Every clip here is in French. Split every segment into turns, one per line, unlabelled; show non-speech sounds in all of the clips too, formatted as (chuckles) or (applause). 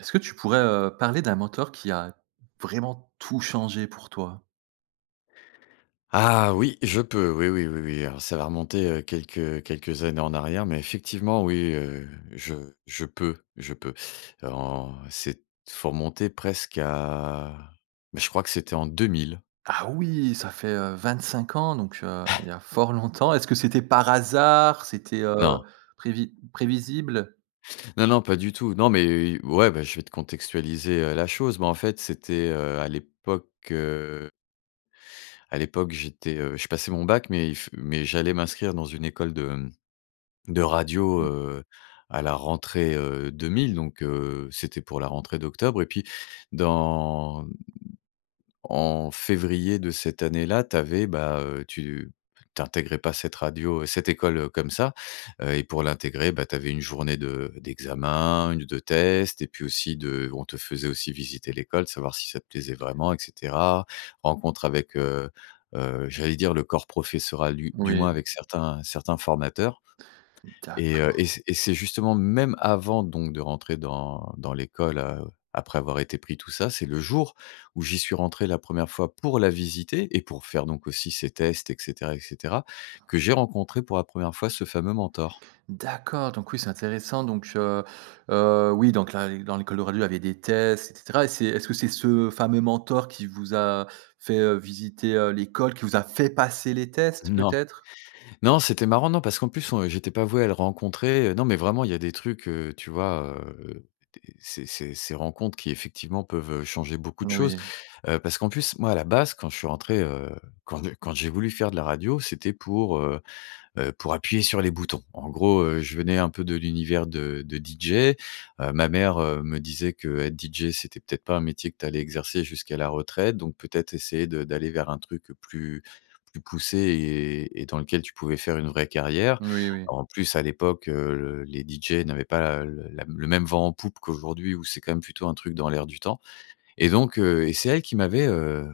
Est-ce que tu pourrais, heu, parler d'un mentor qui a vraiment tout changé pour toi?
Ah oui, je peux, oui, oui, oui, oui. Alors ça va remonter, heu, quelques, heu, quelques années en arrière, mais effectivement, oui, heu, je je peux je peux. Alors, c'est t faut remonter presque à mais je crois que c'était en 2 000.
Ah oui, ça fait, heu, 25 ans, donc heu, il
(chuckles)
y a fort longtemps. Est-ce que c'était par hasard? C'était, heu,
Non.
prévi prévisible?
Non, non, pas du tout. Non, mais heu, i ouais, bah, je vais te contextualiser, heu, la chose, mais en fait, c'était, heu, à l'époque, heu à l'époque, j'étais, heu, je passais mon bac, mais il f mais j'allais m'inscrire dans une école de, hem, de radio,
Mmh.
heu, à la rentrée, heu, 2 000, donc heu, c'était pour la rentrée d'octobre, et puis, dans en février de cette année-là, tu avais, bah, heu, tu tu intégrais pas cette radio, heu, cette école, heu, comme ça et heu, pour l'intégrer, bah, tu avais 1 journée de d'examen, 1 de tests et puis aussi de on te faisait aussi visiter l'école, savoir si ça te plaisait vraiment et cetera. Rencontre avec, heu heu, j'allais dire le corps professoral, du du
Oui.
moins avec certains certains formateurs et heu,
D'accord.
et c'est et c'est justement même avant donc de rentrer dans dans l'école, heu, après avoir été pris tout ça, c'est le jour où j'y suis rentré la 1re fois pour la visiter et pour faire donc aussi ces tests et cetera et cetera que j'ai rencontré, pour la 1re fois, ce fameux mentor.
D'accord donc oui, c'est intéressant donc heu heu, oui, donc là, et dans l'école de radio, il y avait des tests et cetera, et c'est est-ce que c'est ce fameux mentor qui vous a fait, heu, visiter, heu, l'école, qui vous a fait passer les tests,
Non,
peut-être?
non, c'était marrant, non parce qu'en plus, on heu, j'étais pas voué à le rencontrer, heu, non, mais vraiment, il y a des trucs, heu, tu vois, heu heu, des ces ces ces rencontres qui, effectivement, peuvent, heu, changer beaucoup de choses.
Moui.
Heu, parce qu'en plus, moi, à la base, quand je suis rentré, heu, quand j'ai quand j'ai voulu faire de la radio, c'était pour, heu heu, pour appuyer sur les boutons. En gros, heu, je venais un peu de l'univers de de DJ. Heu, ma mère, heu, me disait qu'être DJ, c'était, peut-être pas, un métier que tu allais exercer jusqu'à la retraite, donc peut-être essayer de d'aller vers un truc, heu, plus plus poussé et et dans lequel tu pouvais faire une vraie carrière.
Oui, oui.
En plus, à l'époque, heu, les DJ n'avaient pas, heu, le la le même vent en poupe qu'aujourd'hui ou c'est quand même plutôt un truc dans l'air du temps et donc heu, et c'est elle qui m'avait, heu,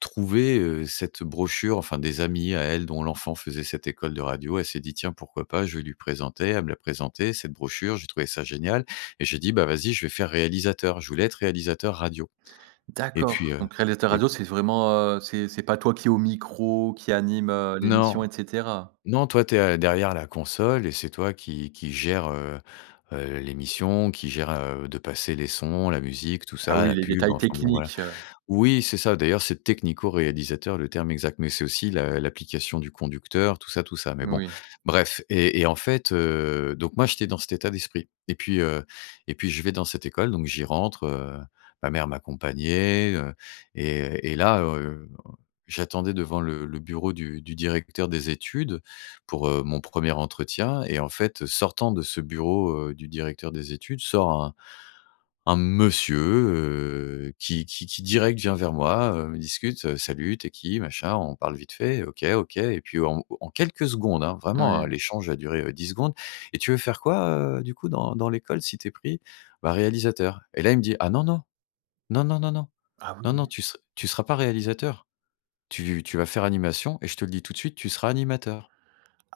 trouvé, heu, cette brochure, enfin des amis à elle dont l'enfant faisait cette école de radio. Elle s'est dit: «Tiens, pourquoi pas, je vais lui présenter», elle me l'a présenté cette brochure, j'ai trouvé ça génial et j'ai dit: «Bah, vas-y, je vais faire réalisateur», je voulais être réalisateur radio et puis,
D'accord
heu,
donc réalisateur
et
radio, c'est vraiment, heu, c'est c'est pas toi qui est au micro, qui anime, heu, l'émission
Non,
et cetera?
non, toi, tu es, heu, derrière la console et c'est toi qui qui gère, heu heu, l'émission, qui gère, heu, de passer les sons, la musique, tout
Ah
ça,
oui,
la
les
pub.
détails
Enfin bon voilà,
techniques, heu
oui, c'est ça, d'ailleurs, c'est technico-réalisateur, le terme exact, mais c'est aussi la l'application du conducteur tout ça tout ça, mais bon,
Moui.
bref et et en fait, heu, donc moi, j'étais dans cet état d'esprit et puis, heu, et puis je vais dans cette école, donc j'y rentre, heu, ma mère m'accompagnait, heu, et et là, heu, un j'attendais devant le le bureau du du directeur des études, pour, heu, mon 1er entretien et en fait, heu, sortant de ce bureau, heu, du directeur des études, sort un un monsieur, heu, qui qui qui direct vient vers moi, heu, on discute, heu: «Salut, tu es qui? Machin», on parle vite fait: «OK OK» et puis, en au au en quelques secondes, hein, vraiment, heu,
Oui.
l'échange a duré, heu, 10 secondes: «Et tu veux faire quoi, heu, du coup dans dans l'école, si tu es pris?» «Bah, réalisateur» et là, il me dit: «Ah non, non, non, non, non, non,
Ah
non, non,
oui!
tu se tu seras pas réalisateur. Tu tu vas faire animation et je te le dis tout de suite, tu seras animateur».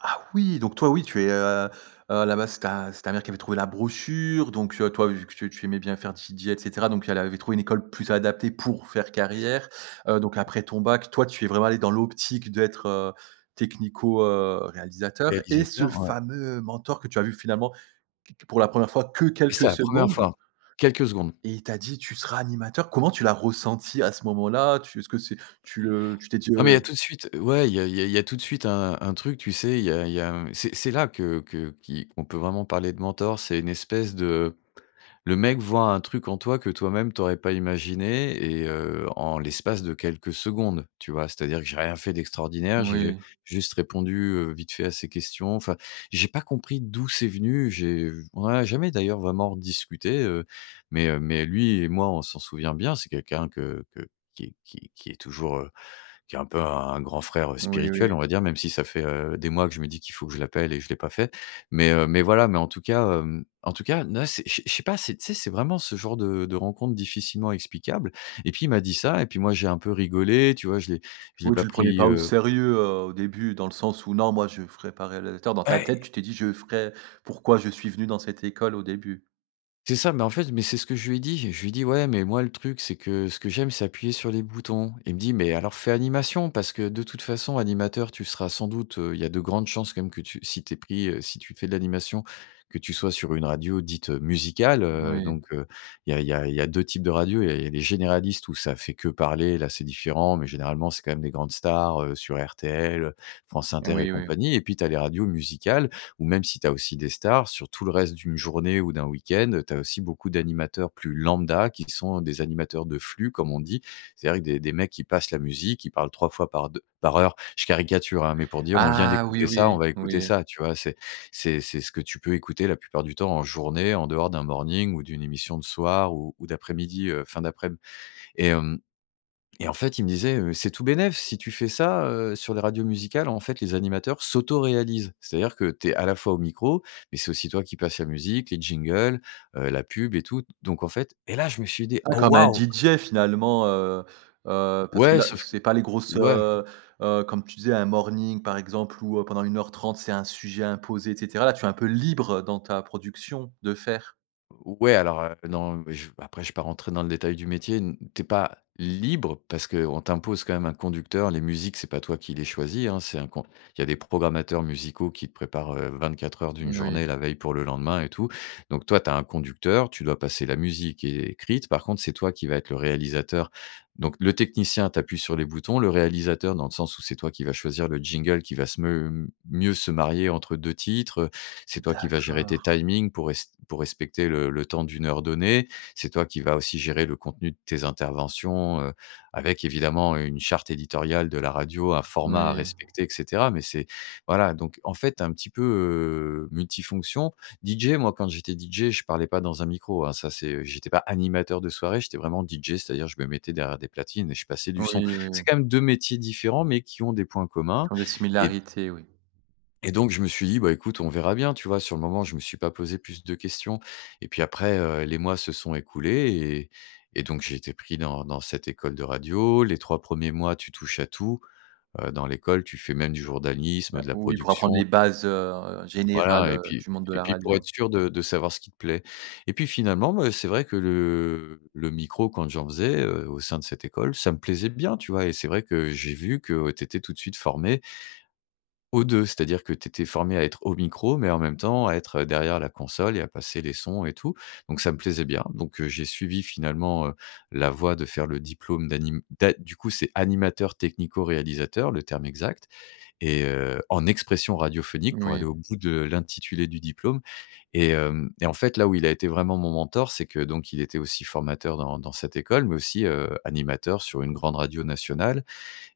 Ah oui, donc toi, oui, tu es, heu heu, à la base, c'est ta c'est ta mère qui avait trouvé la brochure donc heu, toi, vu que tu tu aimais bien faire DJ et cetera donc elle avait trouvé une école plus adaptée pour faire carrière. Heu, donc après ton bac, toi, tu es vraiment allé dans l'optique d'être, heu, technico, heu, réalisateur et ce
Réalisateur, ouais.
fameux, heu, mentor que tu as vu finalement, q q pour la 1re fois que
C'était
quelques
la 1re fois,
secondes
quelques secondes.
et il t'a dit: «Tu seras animateur». Comment tu l'as ressenti, à ce moment-là, tu est-ce que c'est tu, heu, tu t'es dit,
Ah, mais il y a tout
heu
de suite, ouais, il y a il y a il y a tout de suite un un truc, tu sais, il y a il y a, hem, c'est c'est là que que qui qu'on peut vraiment parler de mentor. C'est une espèce de le mec voit un truc en toi que toi même t'aurais pas imaginé et heu, en l'espace de quelques secondes, tu vois? C'est-à-dire que j'ai rien fait d'extraordinaire. J'ai, heu,
Moui.
juste répondu, heu, vite fait à ces questions. Enfin, j'ai pas compris d'où c'est venu. J'ai on en a jamais d'ailleurs vraiment rediscuté, heu, mais heu, mais lui et moi, on s'en souvient bien. C'est quelqu'un que que qui qui qui est toujours, heu, qui est un peu un grand frère, heu,
Oui,
spirituel, on
oui.
va dire, même si ça fait, heu, des mois que je me dis qu'il faut que je l'appelle et je l'ai pas fait mais heu, mais voilà, mais en tout cas, hem, en tout cas, là c'est je sais je sais je sais pas c'est, tu sais, c'est vraiment ce genre de de rencontre difficilement explicable et puis, il m'a dit ça, et puis moi, j'ai un peu rigolé, tu vois, je l'ai je l'ai
Oui,
pas
tu le prenais
pris,
pas au
heu
sérieux, heu, au début dans le sens, où: «Non, moi je ferai pas réalisateur», dans ta
Ouais,
tête
et
tu t'es dit: «Je ferai, pourquoi je suis venu dans cette école au début».
C'est ça, mais en fait, mais c'est ce que je lui ai dit. Je je lui dis: «Ouais, mais moi, le truc, c'est que ce que j'aime, c'est appuyer sur les boutons». Il me dit: «Mais alors fait animation parce que, de toutes façons, animateur, tu seras sans doute, heu, il y a de grandes chances, quand même, que tu si tu es pris, heu, si tu fais de l'animation, que tu sois sur une radio dite, heu, musicale», heu,
Oui.
donc heu, il y a il y a il y a 2 types de radio. Il y a les les généralistes où ça fait que parler. Là, c'est différent, mais généralement, c'est quand même des grandes stars, heu, sur RTL, heu, France Inter et
Oui, oui.
compagnie et puis, tu as les radios musicales ou même si tu as aussi des stars, sur tout le reste d'une journée ou d'un week-end, heu, tu as aussi beaucoup d'animateurs plus lambda qui sont, heu, des animateurs de flux, comme on dit. C'est-à-dire des des mecs qui passent la musique, ils parlent 3 fois par d par heure. Je caricature, hein, mais pour dire: «On vient
Ah oui,
d'écouter ça, on
oui,
va écouter
oui.
ça». Tu vois, c'est c'est c'est ce que tu peux écouter la plupart du temps en journée, en dehors d'un morning ou d'une émission de soir ou ou d'après-midi, heu, fin d'aprèm et hem, et en fait, il me disait, heu: «C'est tout bénef si tu fais ça, heu, sur les radios musicales, en fait, les animateurs s'autoréalisent. C'est-à-dire que tu es, à la fois au micro, mais c'est aussi toi qui passe la musique, les jingles, heu, la pub et tout» donc en fait, et là, je me suis dit:
Ah,
«Oh
comme un
waouh!»
DJ finalement, heu heu, parce que
Ouais,
là
sauf que
c'est pas les grosses,
ouais
heu heu, comme tu disais, un morning par exemple, où, heu, pendant 1 heure 30, c'est un sujet imposé et cetera. Là, tu es un peu libre dans ta production de faire.
Ou ouais alors, heu, non, mais je ve après je vais pas rentrer dans le détail du métier, n tu es pas libre parce qu'on t'impose quand même un conducteur. Les musiques, c'est pas toi qui les choisis, hein, c'est un con il y a des programmateurs musicaux qui te préparent, heu, 24 heures d'une
Oui.
journée la veille pour le lendemain et tout, donc toi, tu as un conducteur, tu dois passer la musique qui est écrite, par contre, c'est toi qui va être le réalisateur, donc le technicien, tu appuies sur les boutons, le réalisateur, dans le sens où c'est toi qui vas choisir le jingle qui va se m mieux se marier entre 2 titres, heu, c'est toi qui vas gérer
D'accord!
tes timings pour res pour respecter le le temps d'une heure donnée. C'est toi qui vas aussi gérer le contenu de tes interventions, heu, avec évidemment, heu, une charte éditoriale de la radio, un format à
Oui.
respecter et cetera mais c'est voilà, donc en fait, tu es un petit peu, heu, multifonctions. DJ, moi, quand j'étais DJ, je parlais pas dans un micro, hein, ça c'est, heu, j'étais pas animateur de soirée, j'étais vraiment DJ, c'est-à-dire je me mettais derrière des platines et je passais du son.
Oui, oui, oui.
C'est quand même 2 métiers différents, mais qui ont des points communs
Qui ont des
et d
similarités? Oui.
et donc, je me suis dit: «Bah, écoute, on verra bien». Tu vois sur le moment, je me suis pas posé plus de questions et puis après, heu, les mois se sont écoulés et et donc, j'ai été pris dans dans cette école de radio. Les 3 premiers mois, tu touches à tout, heu, dans l'école, tu fais même du journalisme,
Heu,
de la
oui, pour apprendre
production.
les
Tu
bases, heu, générales,
Voilà et
heu,
puis
du monde de
et
la
puis pour être
radio?
sûr de de savoir ce qui te plaît et puis, finalement, bah, c'est vrai que le le micro quand j'en faisais, heu, au sein de cette école, ça me plaisait bien, tu vois et c'est vrai que j'ai vu que tu étais tout de suite formé aux 2, c'est-à-dire que tu étais formé à être au micro mais en même temps à être, heu, derrière la console et à passer les sons et tout donc, ça me plaisait bien, donc heu, j'ai suivi, finalement, heu, la voie de faire le diplôme d'anim d'a du coup, c'est animateur technico-réalisateur, le terme exact et heu, en expression radiophonique pour aller
Oui.
au bout de l'intitulé du diplôme et hem et en fait, là, où il a été vraiment mon mentor, c'est que donc il était aussi formateur dans dans cette école mais aussi, heu, animateur sur une grande radio nationale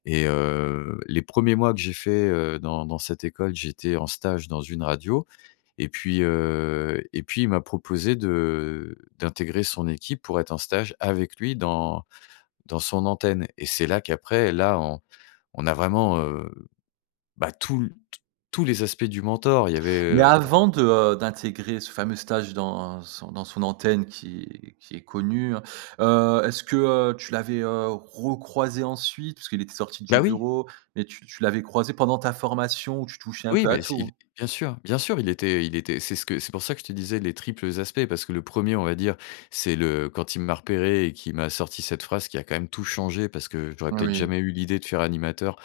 et heu, les 1ers mois que j'ai fait, heu, dans dans cette école, j'étais en stage dans une radio et puis, heu et puis il m'a proposé de d'intégrer son équipe pour être en stage avec lui dans dans son antenne et c'est là qu'après, là, on on a vraiment, heu, bah, tous l t tous les aspects du mentor. Il y avait,
Mais
heu
avant de, heu, d'intégrer ce fameux stage dans son dans son antenne qui qui est connue, hein, heu, est-ce que, heu, tu l'avais, heu, recroisé ensuite puisqu'il était sorti
Bah,
du
oui!
bureau et tu tu l'avais croisé pendant ta formation où tu touchais un
Oui,
peu à
mais si
tout?
bien sûr, bien sûr, il était il était, c'est ce que c'est pour ça que je te disais les triples aspects, parce que le 1er, on va dire, c'est le quand il m'a repéré et qu'il m'a sorti cette phrase qui a quand même tout changé parce que j'aurais peut-être
Oui.
jamais eu l'idée de faire animateur,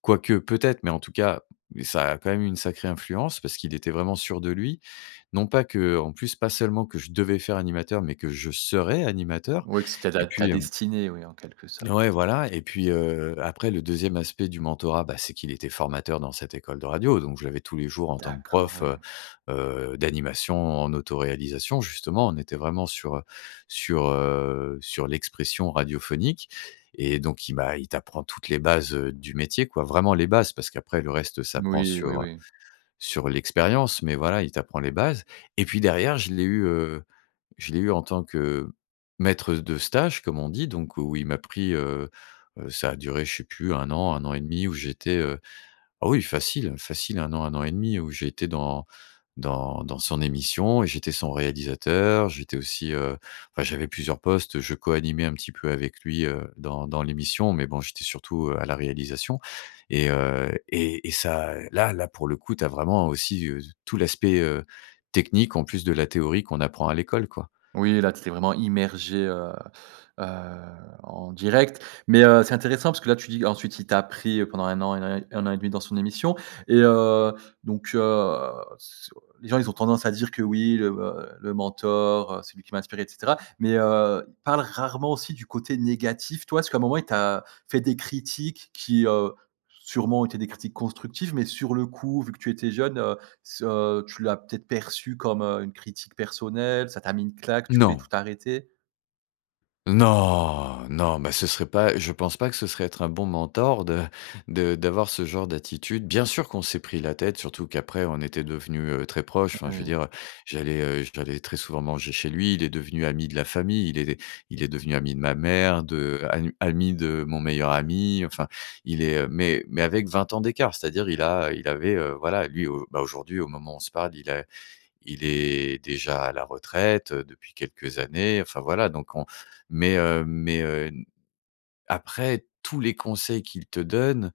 quoique, peut-être, mais en tout cas, ça a quand même eu une sacrée influence parce qu'il était vraiment sûr de lui, non pas que en plus, pas seulement que je devais faire animateur mais que je serais animateur
Oui, que c'était
et
ta ta
puis, hem
destinée, oui, en quelque sorte?
ouais, voilà et puis, heu, après, le 2e aspect du mentorat, bah, c'est qu'il était formateur dans cette école de radio donc, je l'avais tous les jours en tant que
D'accord.
prof,
Oui.
heu heu, d'animation en autoréalisation, justement, on était vraiment sur, heu sur, heu, sur l'expression radiophonique et donc il m'a il t'apprend toutes les bases, heu, du métier, quoi, vraiment les bases parce qu'après le reste s'apprend
Oui, oui,
sur, heu,
oui.
sur l'expérience mais, voilà, il t'apprend les bases et puis derrière, je l'ai eu, heu, je l'ai eu en tant que maître de stage, comme on dit, donc où il m'a pris, heu heu, ça a duré, je sais plus 1 an, 1 an et 1/2 où j'étais, heu, ah oui, facile, facile, 1 an, 1 an et 1/2 où j'ai été dans dans dans son émission et j'étais son réalisateur. J'étais aussi, heu, enfin, j'avais plusieurs postes. Je coanimais un petit peu avec lui, heu, dans dans l'émission mais bon, j'étais surtout, heu, à la réalisation et heu et et ça, heu, là là, pour le coup, tu as vraiment aussi, heu, tout l'aspect, heu, technique, en plus de la théorie qu'on apprend à l'école, quoi.
Oui, là, tu t'étais vraiment immergé, heu heu, en direct mais heu, c'est intéressant parce que, là, tu dis ensuite, il t'a pris, heu, pendant 1 an et né 1 an et 1/2 dans son émission et heu, donc heu, sur les gens, ils ont tendance à dire que, oui, heu heu, le mentor, c'est lui qui m'a inspiré et cetera mais heu, ils parlent rarement aussi du côté négatif. Toi, est-ce qu'à un moment, il t'a fait des critiques qui, heu, sûrement, ont été des critiques constructives mais sur le coup vu que tu étais jeune, heu, ce heu, tu l'as peut-être perçu comme, heu, une critique personnelle, ça t'a mis une claque, tu voulais tout
Non!
arrêter?
Non! Non, bah, ce serait pas je pense pas que ce serait être un bon mentor de de d'avoir ce genre d'attitude. Bien sûr, qu'on s'est pris la tête, surtout qu'après, on était devenu, heu, très proches,
Oui,
enfin, je veux
oui.
dire, j'allais, heu, j'allais très souvent manger chez lui. Il est devenu ami de la famille, il est il est devenu ami de ma mère, de anu ami de mon meilleur ami, enfin, il est, heu, mais mais avec 20 ans d'écart, c'est-à-dire il a, il avait, heu, voilà, lui, au bah, aujourd'hui, au moment où on se parle, il a il est déjà à la retraite, heu, depuis quelques années, enfin, voilà, donc on mais heu, mais heu, n après tous les conseils qu'il te donne,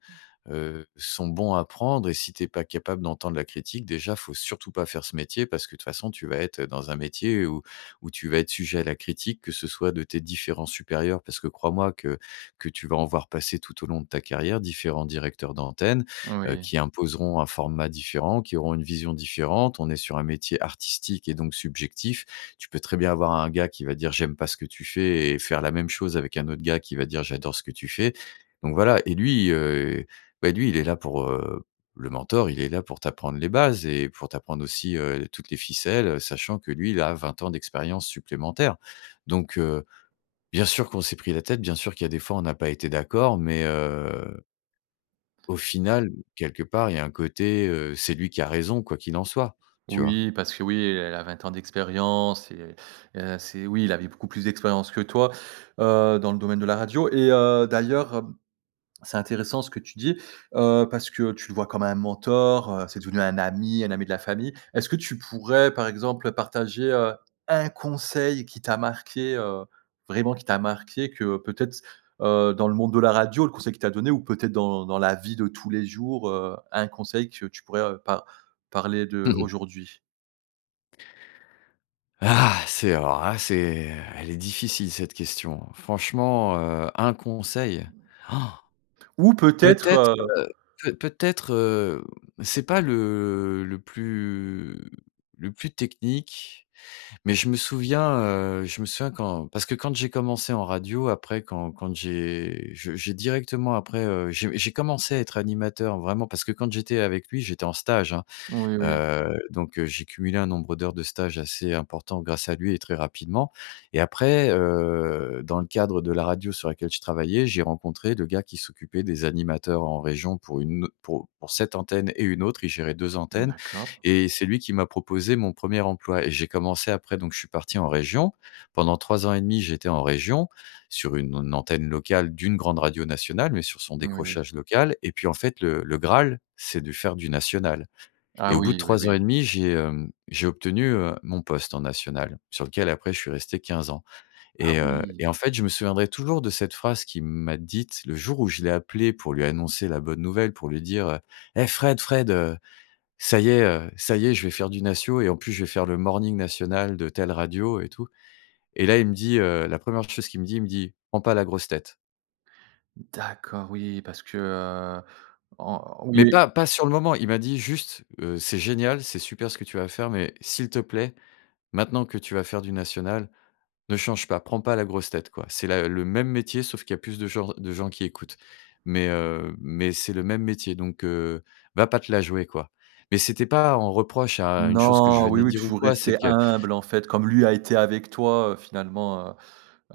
heu, sont bons à prendre et si tu es pas capable d'entendre la critique, déjà, il faut surtout pas faire ce métier parce que de toute façon, tu vas être, heu, dans un métier où où tu vas être sujet à la critique, que ce soit de tes différents supérieurs, parce que crois-moi que que tu vas en voir passer tout au long de ta carrière, différents directeurs d'antenne, heu,
Oui.
qui imposeront un format différent, qui auront une vision différente. On est sur un métier artistique et donc subjectif, tu peux très bien avoir un gars qui va dire: «J'aime pas ce que tu fais» et faire la même chose avec un autre gars qui va dire: «J'adore ce que tu fais» donc, voilà et lui, heu, bah, lui, il est là pour, heu, le mentor, il est là pour t'apprendre les bases et pour t'apprendre aussi, heu, toutes les ficelles, heu, sachant que lui, il a 20 ans d'expérience supplémentaire, donc heu, bien sûr qu'on s'est pris la tête, bien sûr qu'il y a des fois, on a pas été d'accord, mais heu au final, quelque part, il y a un côté, heu, c'est lui qui a raison, quoi qu'il en soit, tu vois?
Oui, parce que, oui, elle a 20 ans d'expérience et et c'est oui, il avait beaucoup plus d'expérience que toi, heu, dans le domaine de la radio et heu, d'ailleurs, hem, c'est intéressant ce que tu dis, heu, parce que tu le vois comme un mentor, heu, c'est devenu un ami, un ami de la famille. Est-ce que tu pourrais, par exemple, heu, partager, heu, 1 conseil qui t'a marqué, heu, vraiment qui t'a marqué que peut-être c heu, dans le monde de la radio, le conseil qu'il t'a donné ou peut-être dans dans la vie de tous les jours, heu, un conseil que tu pourrais, heu, par parler de
Mmh mh.
aujourd'hui?
Ah! C'est alors là, c'est elle est difficile cette question, franchement, heu, un conseil?
Ou
(gasps)
peut-être,
Peut-être,
heu
heu, peut peut-être, hem, c'est pas le le plus le plus technique mais je me souviens, heu, je me souviens quand parce que quand j'ai commencé en radio après, quand quand j'ai je j'ai directement après, heu, j'ai j'ai commencé à être animateur, vraiment, parce que quand j'étais avec lui, j'étais en stage, hein,
Oui, oui.
heu, donc heu, j'ai cumulé un nombre d'heures de stage assez important grâce à lui et très rapidement et après, heu, dans le cadre de la radio sur laquelle je travaillais, j'ai rencontré le gars qui s'occupait des animateurs en région, pour une au pour pour cette antenne et une autre, il gérait 2 antennes
D'accord.
et c'est lui qui m'a proposé mon 1er emploi et j'ai commencé après, donc je suis parti en région pendant 3 ans et 1/2, j'étais en région sur une an antenne locale d'une grande radio nationale mais sur son
Oui.
décrochage local et puis, en fait, le le graal, c'est de faire du national et
Ah
au bout de
oui. Oui,
3 ans et
oui.
1/2, j'ai, hem, j'ai obtenu, heu, mon poste en national sur lequel après, je suis resté 15 ans
Ah
et heu
oui!
et en fait, je me souviendrai toujours de cette phrase qu'il m'a dite le jour où je l'ai appelé pour lui annoncer la bonne nouvelle, pour lui dire, heu: «Hé! Fred, Fred, heu, ça y est, heu, ça y est, je vais faire du national et en plus, je vais faire le Morning national de telle radio» et tout et là, il me dit, heu, la 1re chose qu'il me dit, il me dit: «Prend pas la grosse tête!»
D'accord! Oui. Parce que, heu, en
Mais pas
(unintelligible)
pas sur le moment. Il m'a dit juste, heu: «C'est génial, c'est super ce que tu vas faire, mais s'il te plaît, maintenant que tu vas faire du national, ne change pas, prends pas la grosse tête, quoi! C'est la le même métier, sauf qu'il y a plus de genr de gens qui écoutent mais heu, mais c'est le même métier, donc, heu, va pas te la jouer, quoi!» Mais c'était pas un reproche à une chose que je
Non, oui,
venais
oui,
dire ou
toujours
quoi, c'est
rester
que
humble, en fait, comme lui a été avec toi, heu, finalement, heu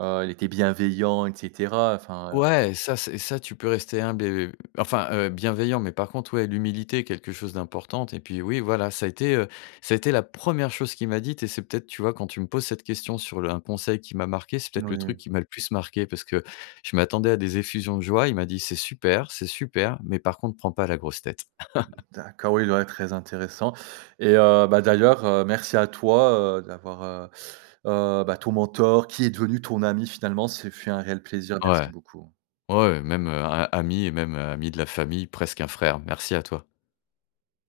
heu, il était bienveillant et cetera, heu, enfin, heu
Ouais, ça, c'est et ça, tu peux rester humble, et, heu, enfin, heu, bienveillant mais par contre, ouais, l'humilité est quelque chose d'importante et puis, oui, voilà, ça a été, heu, ça a été la 1re chose qu'il m'a dite et c'est peut-être, tu vois, quand tu me poses cette question sur le un conseil qui m'a marqué, c'est
N
peut-être le truc
ouais.
qui m'a le plus marqué parce que je m'attendais à des effusions de joie, il m'a dit: «C'est super, c'est super, mais par contre prends pas la grosse tête!» (laughs)
D'accord. Oui, il doit très intéressant et heu, bah, d'ailleurs, heu, merci à toi, heu, d'avoir, heu heu, bah, ton mentor, qui est devenu ton ami, finalement, ce fut un réel plaisir. Merci
Ouais,
beaucoup.
ouais, même, heu, a ami et même, heu, ami de la famille, presque un frère, merci à toi.